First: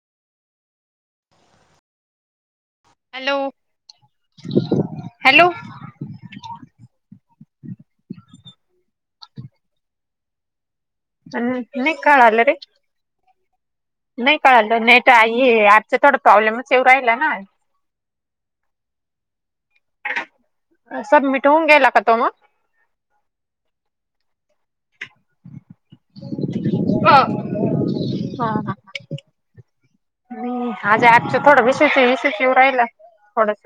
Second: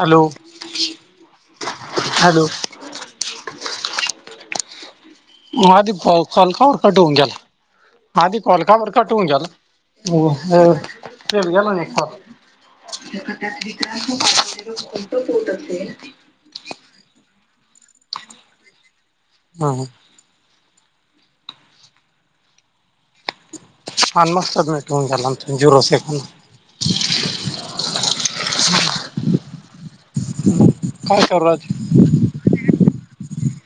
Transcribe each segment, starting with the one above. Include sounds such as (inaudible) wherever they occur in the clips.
Hello hello. Hello hello. म अधदी खल कार काट होऊन गेला. आधी कॉल का बरं कट होऊन गेला? हा फेल गेला मग नाही कॉल कळाल रे (inaudible) नाही कळलं नेट आहे ये, आजच थोडं प्रॉब्लेमच येव राहिला ना. हा हा. सर मिटवून गेला का तो मग? हा मस्त भेटून गेला अन तो झिरो सेकंड. हां. हां हां. हं. आज काय आजच करू थोडं राज विशेष. शिवरायला थोडस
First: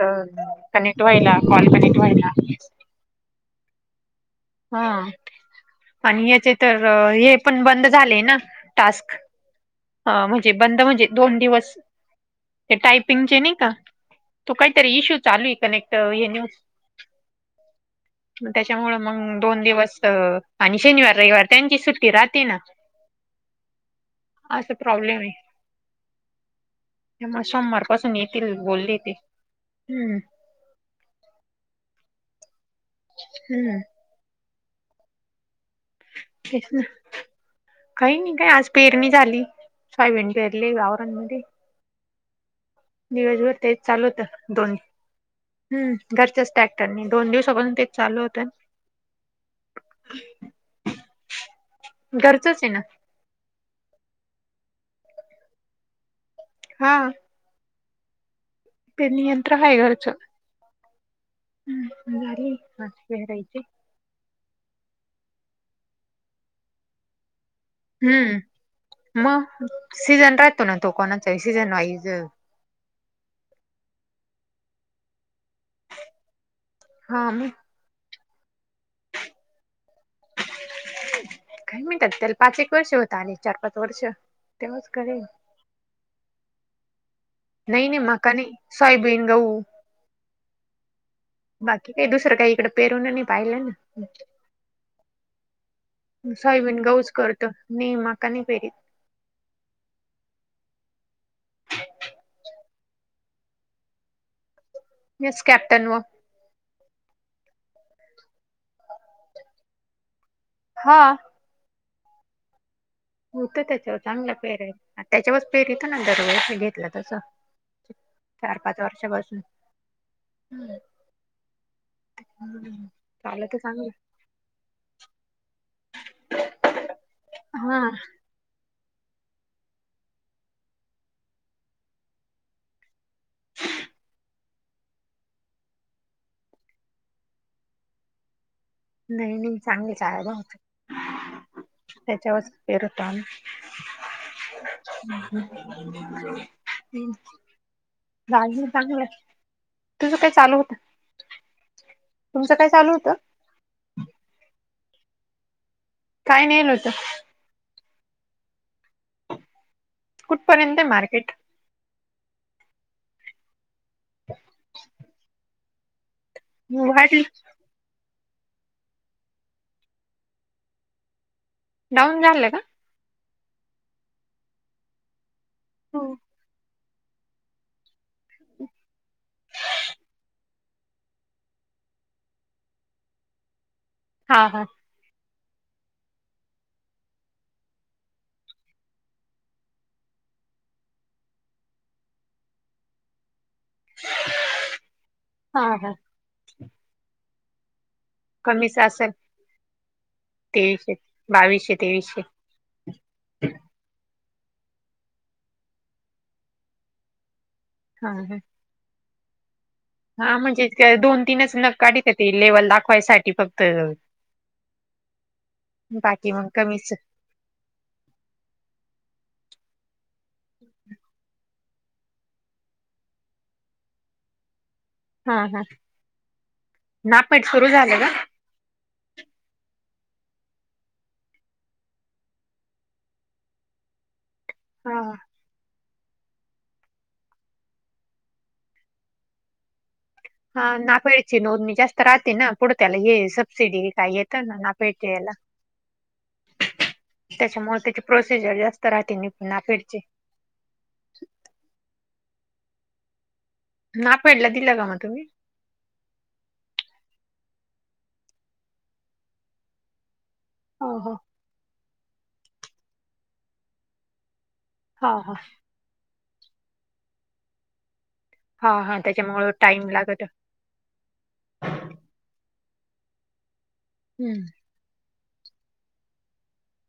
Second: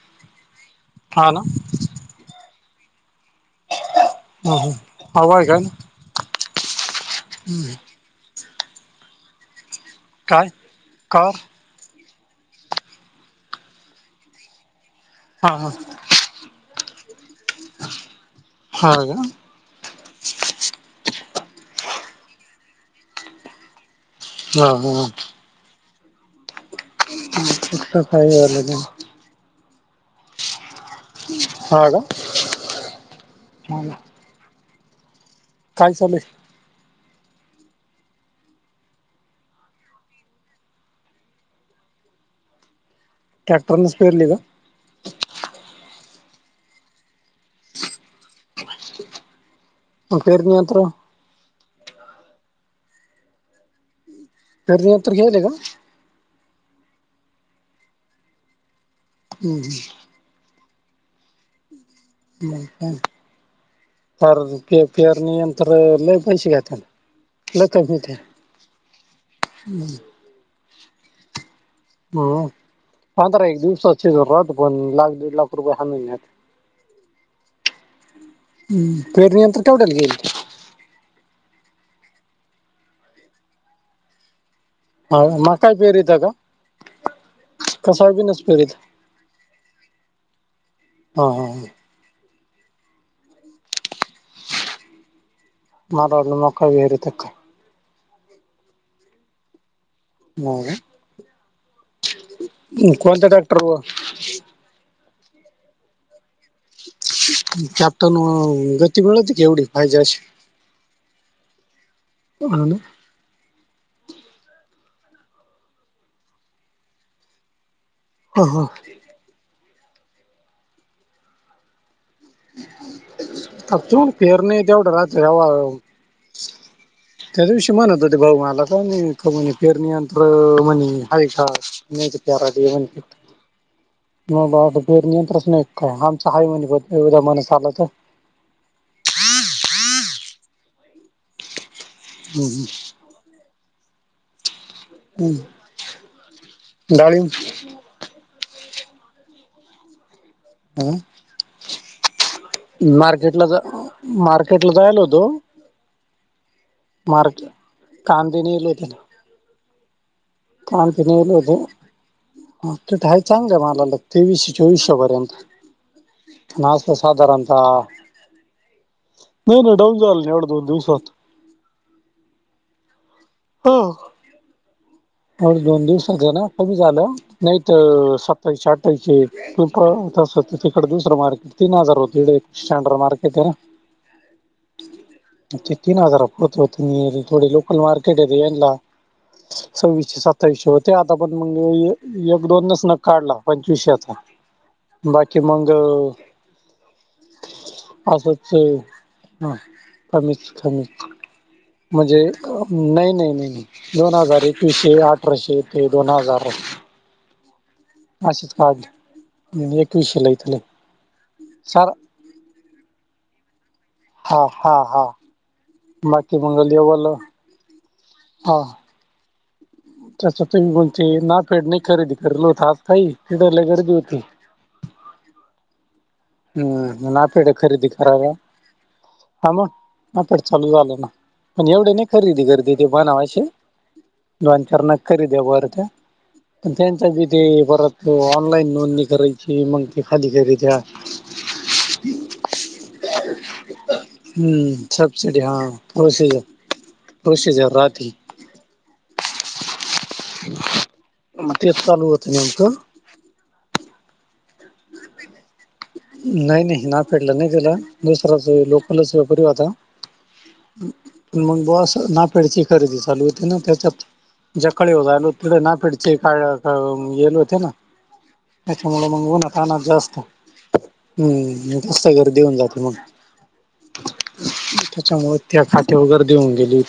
कनेक्ट हा व्हायला, ना कॉल कनेक्ट व्हायला. हा हवं आहे काय आणि याचे तर हे पण बंदच. झाले ना टास्क, अ काय म्हणजे बंद म्हणजे दोन कार दिवस. ते टायपिंगचे नाही का तू काहीतरी इश्यू चालू हा आहे हा कनेक्ट हे न्यूज मग हा त्याच्यामुळ का मगं. दोन दिवस आणि, शनिवार रविवार त्यांची सुट्टी राहते ना. हा असं हा प्रॉब्लेम आहे. ते म सोमवार फक्त पासून काय येतील झालं बोलले ते हम्म. हा का? हम्म. काय चालुये? (unintelligible) काही नाही काय आज पेरणी झाली, सोयाबीन पेरली वावराणमध्ये. दिवसभर ते ट्रॅक्टरनेच चालू पेरली होत का दोन. हम्म घरच्याच ट्रॅक्टरनी दोन दिवसापासून तेच चालू होत ना. म पेरन आत्र घरचंच आहे ना, ते धर उत्तर घेऊ दे का? हां. पेरणी यंत्र आहे हम्म घरचं. हम्म हो ला हं पेर पेरणी यंत्र लय पैशे घेतान. हम्म मग सीझन राहतो ना तो कोणाचा सीझन वाईज. हम्म पंधरा एक दिवसाचे राहत पण लाख दीड लाख रुपये ह्या महिन्यात. हां मग. हम्म पेरणी यंत्र केवढ्याला गेईल? काय माहीत आता त्याला, पाच एक वर्ष होत आले, चार पाच वर्ष. तेव्हाच हा करेल मकाय पेरीता का? नाहीय का नाही मका सोयाबीनच नाही, पेरीता सोयाबीन गहू हा हा बाकी. ते दुसरं काय इकड पेरून नाही पाहिलं ना. मला वाटलं मका सायबीन पेरीता गऊज काय करत, ने माका नाही पेरीत. हो का कोणत डाक्टरमूळं येस कॅप्टन व कॅप्टन गती मिळतते क एवढी पायजशी. हा. तू (unintelligible) होतय त्याच्यावर चांगला पेरायच त्याच्यावरच पेरी पण दरवर्षी घेतलं तर चालतंय. (inaudible) चार, पाच वर्षापासून हम्म. चाल तर चांगलं (unintelligible) पेरणी तेवढी राहते (unintelligible) त्या दिवशी हा म्हणत होते भाऊ मला, काही नाही का म्हणे पेरणी यंत्र आहे का? (unintelligible) (unintelligible) पेरणी यंत्र नाहीच काय आमचं हाय म्हणे पेरण्या माणसं आलं तर. नाही नाही चांगल (unintelligible) त्याच्यावरच हम्म पेरू (unintelligible) माझं बी चांगलय तुझ काय चालू अं? तुमचं काय चालू होतं मार्केटला जाय, मार्केटला जायलो तो काय नेल होतं (unintelligible) कांदे नेले होते ना. कुठपर्यंत आहे आमचं मार्केट (unintelligible) तिथं आहे चांगल्या माला ला तेवीशे, चोवीसशे पर्यंत नाय त वाढ साधारणता नई नई डाऊन झालं नाही एवढं दोन दिवसात. डाऊन झाल का? हो. ह्याच दोन दिवसात ये ना कमी झालं नाहीत सत्तावीसशे, अठाविशे (unintelligible) तिकडं दुसरं मार्केट तीन हजार होत एक स्टँडर्ड मार्केट आहे ना. हा. हा. ते तीन हजारात पोतं होतं ही थोडं लोकल मार्केट होतं यांला. सव्वीसशे, सत्तावीसशे होत आता पण मंग एक, दोनच नग काढला. पंचवीशे बाकी हा मंग, हा असंच कमीच असेल ह कमीच कमी तेवीसशे बावीसशे म्हणजे, तेवीसशे नई नई नई नई. दोन हजार, एकविसशे, अठराशे, ते दोन हजार. हा हा असंच (unintelligible) हा, म्हणजे त्या दोन तीनच नग काढीत्या ते लेवल दाखवायसाठी फक्त. हा हा हा. बाकी मग मंग कमीच लेवलं हो. (unintelligible) खरेदी करलो होतो आपण तिथं लई गर्दी होती. हा हा. हम्म. नापेड नाफेड सुरू खरेदी झालं का करावा हा मग नाफेड चालू झालं ना. म्हणजे एवढी नाही खरेदी करते म्हणाव अशी दोन, चार नग हा खरेदी कर त्या. त्यांच्या बी ते परत ऑनलाईन नोंदणी करायची मंग ते खाली करीत्या. ची नोंदणी जास्त राहते, ना पुढ त्याला हे सबसिडी काय येतं ना हम्म नाफेडच्या याला (unintelligible) प्रोसिजर त्याच्यामुळ त्याची राहते प्रोसिजर जास्त राहते नि नाफेडची. मग, तेच चालू होत नेमकं नाफेडला दिलं का मग तुम्ही? नई नई नाफेडला नई दिला दुसराच लोकलच व्यापारी होता. हो हो मग, बस नाफेडची खरेदी चालू होती ना त्याच्यात हा हा (unintelligible) पुढे नाफेड चे काय काय गेलो होतो ना. हा हा त्याच्यामुळ मग, त्याच्यामुळे उन्हातान्हात टाइम जास्त. लागत हम्म जास्त गर्दी होऊन जाते मग. हम्म त्या खात्यावर गर्दी होऊन गेली.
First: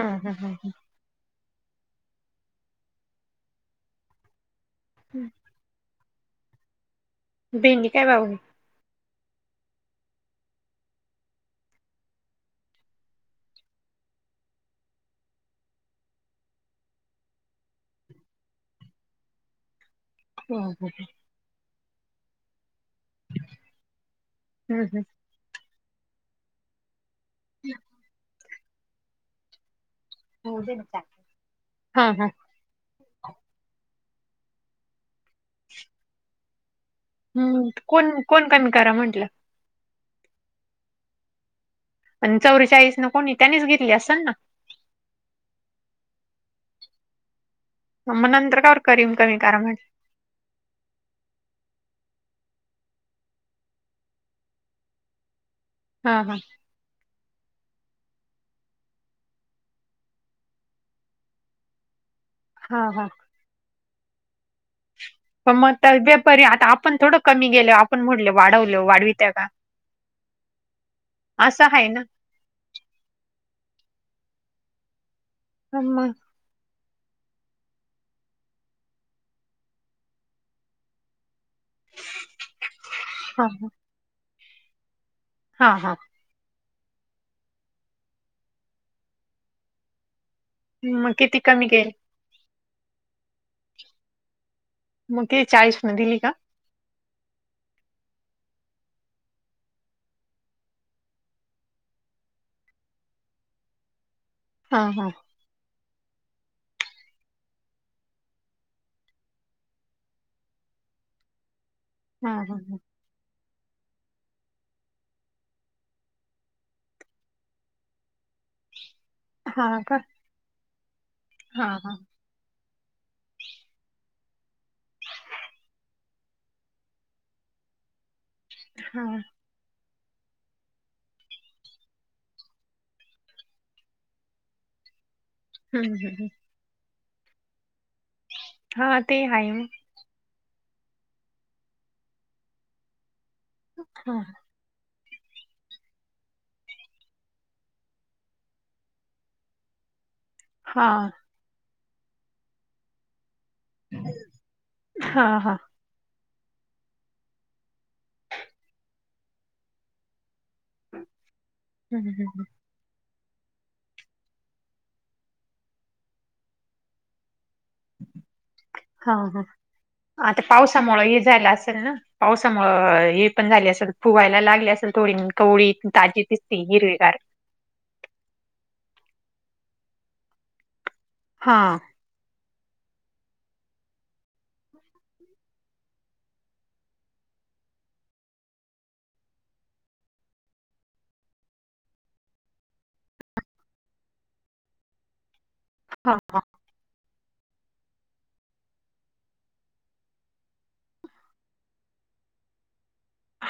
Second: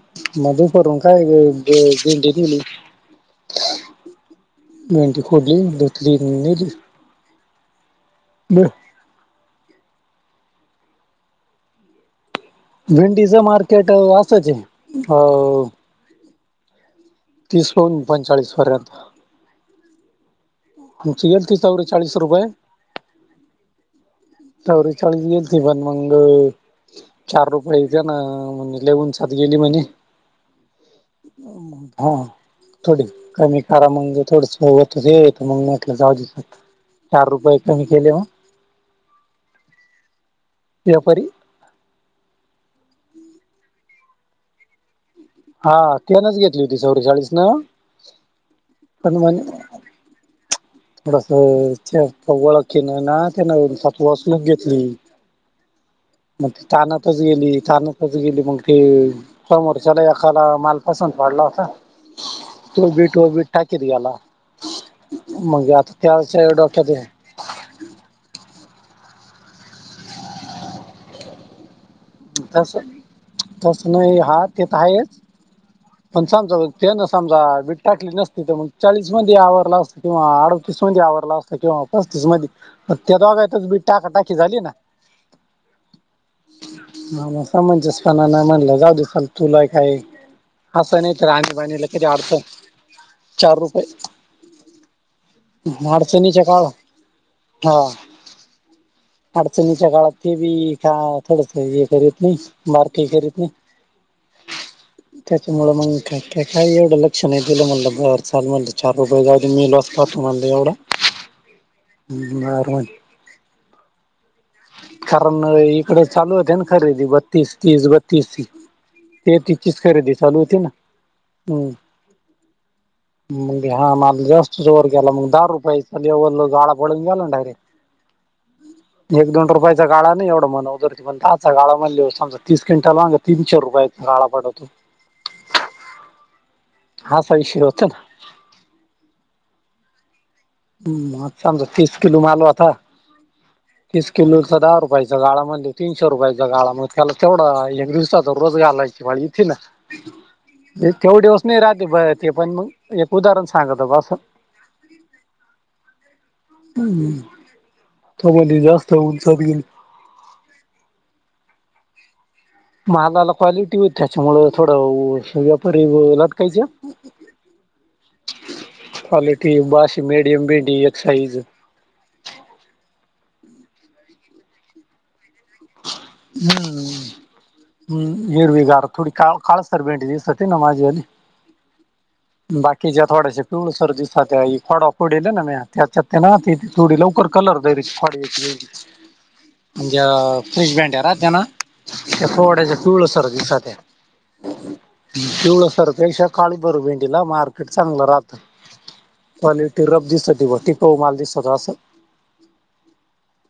हम्म हम्म मग दुपारून काय भेंडी दिली. नाही ते हम्म खोदलयं (unintelligible) भेंडी काय भाव हाय? बीड भेंडीच मार्केट असंच आहे. अ तीस लोन पंचाळीस पर्यंत? हो हो. मग ती गेलती चौरेचाळीस रुपये? चवरे हम्म चाळीस गेल त पण मंग चार रुपयेत ना म्हण लउनच. आत गेली म्हणे, हम्म हम्म हा. थोडी कमी करा म्हणजे थोडासा (unintelligible) तुझे येते मग म्हटलं जाऊ दे. चार रुपये हम्म कमी कोण केले मग कोण कमी करा म्हंटलं? व्यापारी. आणि चौरेचाळीस ना कोणी त्यानीच घेतली असल ना? हा त्यानच घेतली होती चौरेचाळीस न. मग, नंतर कावर करीन पण कमी म्हण करा म्हणल. थोडस ओळख केन ना त्यांन सात वासलून घेतली. हा हा मग ते तानातच गेली तानातच गेली मग ते. समोरच्याला एकाला माल पसंद पडला होता, हा तो हा बी बी टाकीत गेला. प मग आता व्यापारी त्याच्या आता डोक्यात आपण थोडं. कमी गेल आपण म्हणलो वाढवल वाढवित्या का असं आहे ना. तसं तसं नाही हा ते तर आहेच. हम मग. पण, समजा त्यान समजा वीट टाकली नसती तर मग, चाळीस मध्ये आवरला असतं किंवा अडतीस मध्ये आवरला असत. किंवा पस्तीस मध्ये त्या हा दोघातच बी टाका टाकी झाली ना. हा हा. हा म समनजस पणा नाही म्हणलं जाऊदे चल तुलाय काय असं मग नाही, तर किती आणी कमी बाणीला केल कधी अडचण चार रुपये. मग किती चाळीस न दिली का अडचणीच्या काळात. हा अडचणीच्या काळात ते बी का थोड. काय ये करीत नाही मार्क ही करीत नाही. हा हा. त्याच्यामुळे मग काय काही एवढं लक्ष नाही दिलं म्हटलं बर चार रुपये जाऊ मेलो. पात म्हनल ऐवढा. हम्म. हम्म. हा कारण, इकड चालू होते ना खरेदी बत्तीस, तीस बत्तीस तीस. ते हा तिचिस हा का खरेदी चालू होती ना हा म्हणून. हा मग, हा माल जास्त वर गेला मग, दहा रुपयाचा लेव्हल झाला ना डायरेक्ट. हा हम्म एक दोन. रुपयाचा गाळा नाही एवढ म्हण उतरती पण, दहाचा गाळा म्हणलेवर तीस क्विंटलला माग तीनशे रुपयाचा गाळा पडतो. हम्म. हम्म. ह ह. असा विशय होतं न हा ते आहोत. हम्म आता समजा तीस किलो माल होता तीस हा किलो तो दहा रुपयाचा गाळा म्हणजे तीनशे रुपयाचा गाळा म त्याला तेवढा हा एक दिवसाचा रोजगार घालायलाची इथे ना. ते हा थयो दिवस नाही राहते बाइ ते पण मंग. एक उदाहरण सांगतं बस हा हा हा हम्म. तुम्हाले जास्त उंच होईल. हम्म हम्म हम्म. महालाला क्वालिटी होतं त्याच्यामुळं थोडं व्यापारी लटकायचं. हा हा क्वालिटी बाशी मीडियम भिंडी एक साईज. तल ना पावसामुळे हे पण झाले असेल फुगायला लागले असेल थोडी कवळी ताजी दिसती हम्म. हिरविगार. हम्म. हिरवी गार, थोडी का काळसर भेडी दिसते ना माझीवाली. हा. बाकी ज्या थोड्याश्या पिवळसर दिसात फडा पडले ना म त्याच्यात ना ती थोडी लवकर कलर दे पाणी होईल, आणि त्या (unintelligible) राहत्या ना ते थोड्याशा पिवळं सर दिसत आहे. पिवळसर हा पेक्षा काळी भर भेंडीला मार्केट चांगलं राहतंय. क्वालिटी रब दिसती ब टिकऊ माल दिसतं असं.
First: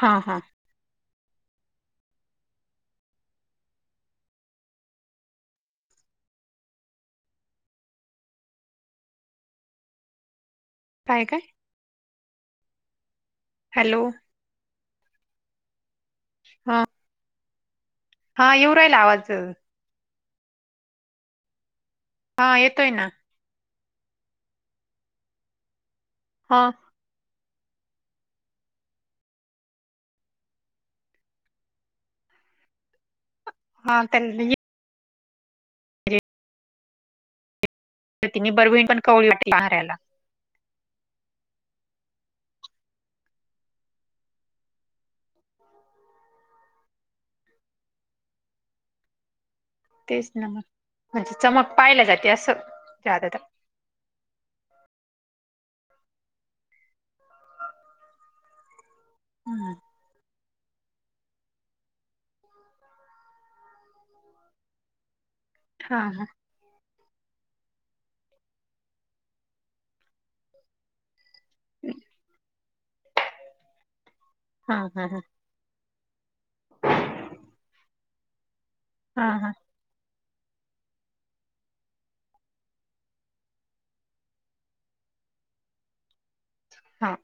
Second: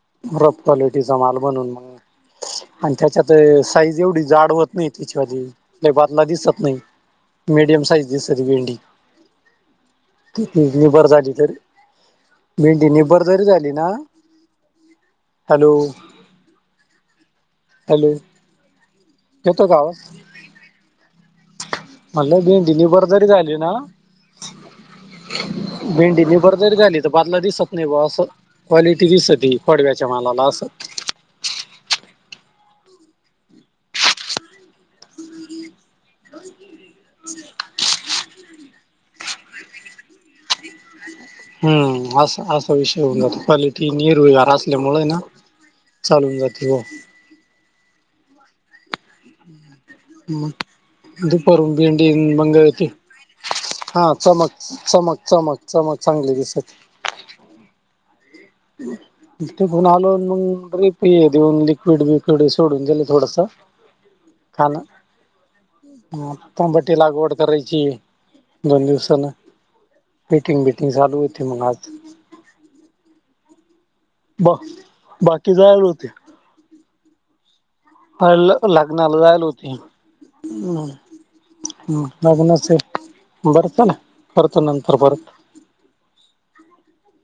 हा हा रफ क्वालिटीचा माल बनवून मग. आणि त्याच्यात साईज एवढी जाड होत नाही (unintelligible) लय बादला दिसत नाही. मीडिम सईज दिसते भेंडी. किती निभर काय झाली काय तर, भेंडी निभर जरी झाली ना. Hello hello. हां. हॅलो येतोय का आवाज? हॅलो हा भेंडी येतोय ना निभरजरी झाली ना हा निबरजरी झाली ते बादला दिसत नाही बा असं क्वालिटी दिसती पडव्याच्या मलाला असं. हा त्यांनी ही (inaudible) ति मी बरवहीण पण कवळी वाटते पहारयला. हम्म असं असा विषय होऊन जातो क्वालिटी निरुडार असल्यामुळे ना. चालून जाते हो. तेच हम्म ना मग म्हणजे चमक दुपारहून पाहायला भेंडी जाते असं मग ते जादा तर हा चमक. चमक चमक चमक चांगले दिसती. (inaudible) ते हा पून आलो अन मग रेप देऊन लिक्विड बिक्विड सोडून गेलं थोडस. खा ना. हा तंबाटी लागवड करायची, दोन दिवसान. मीटिंग बीटिंग चालू होती मग आज. ब हा हा बाकी जायला होते. (inaudible) हाय ल लग्नाला हा जायला होतो हा की हम्म. हा लग्नाचे बर चला, करतो नंतर परत. हा.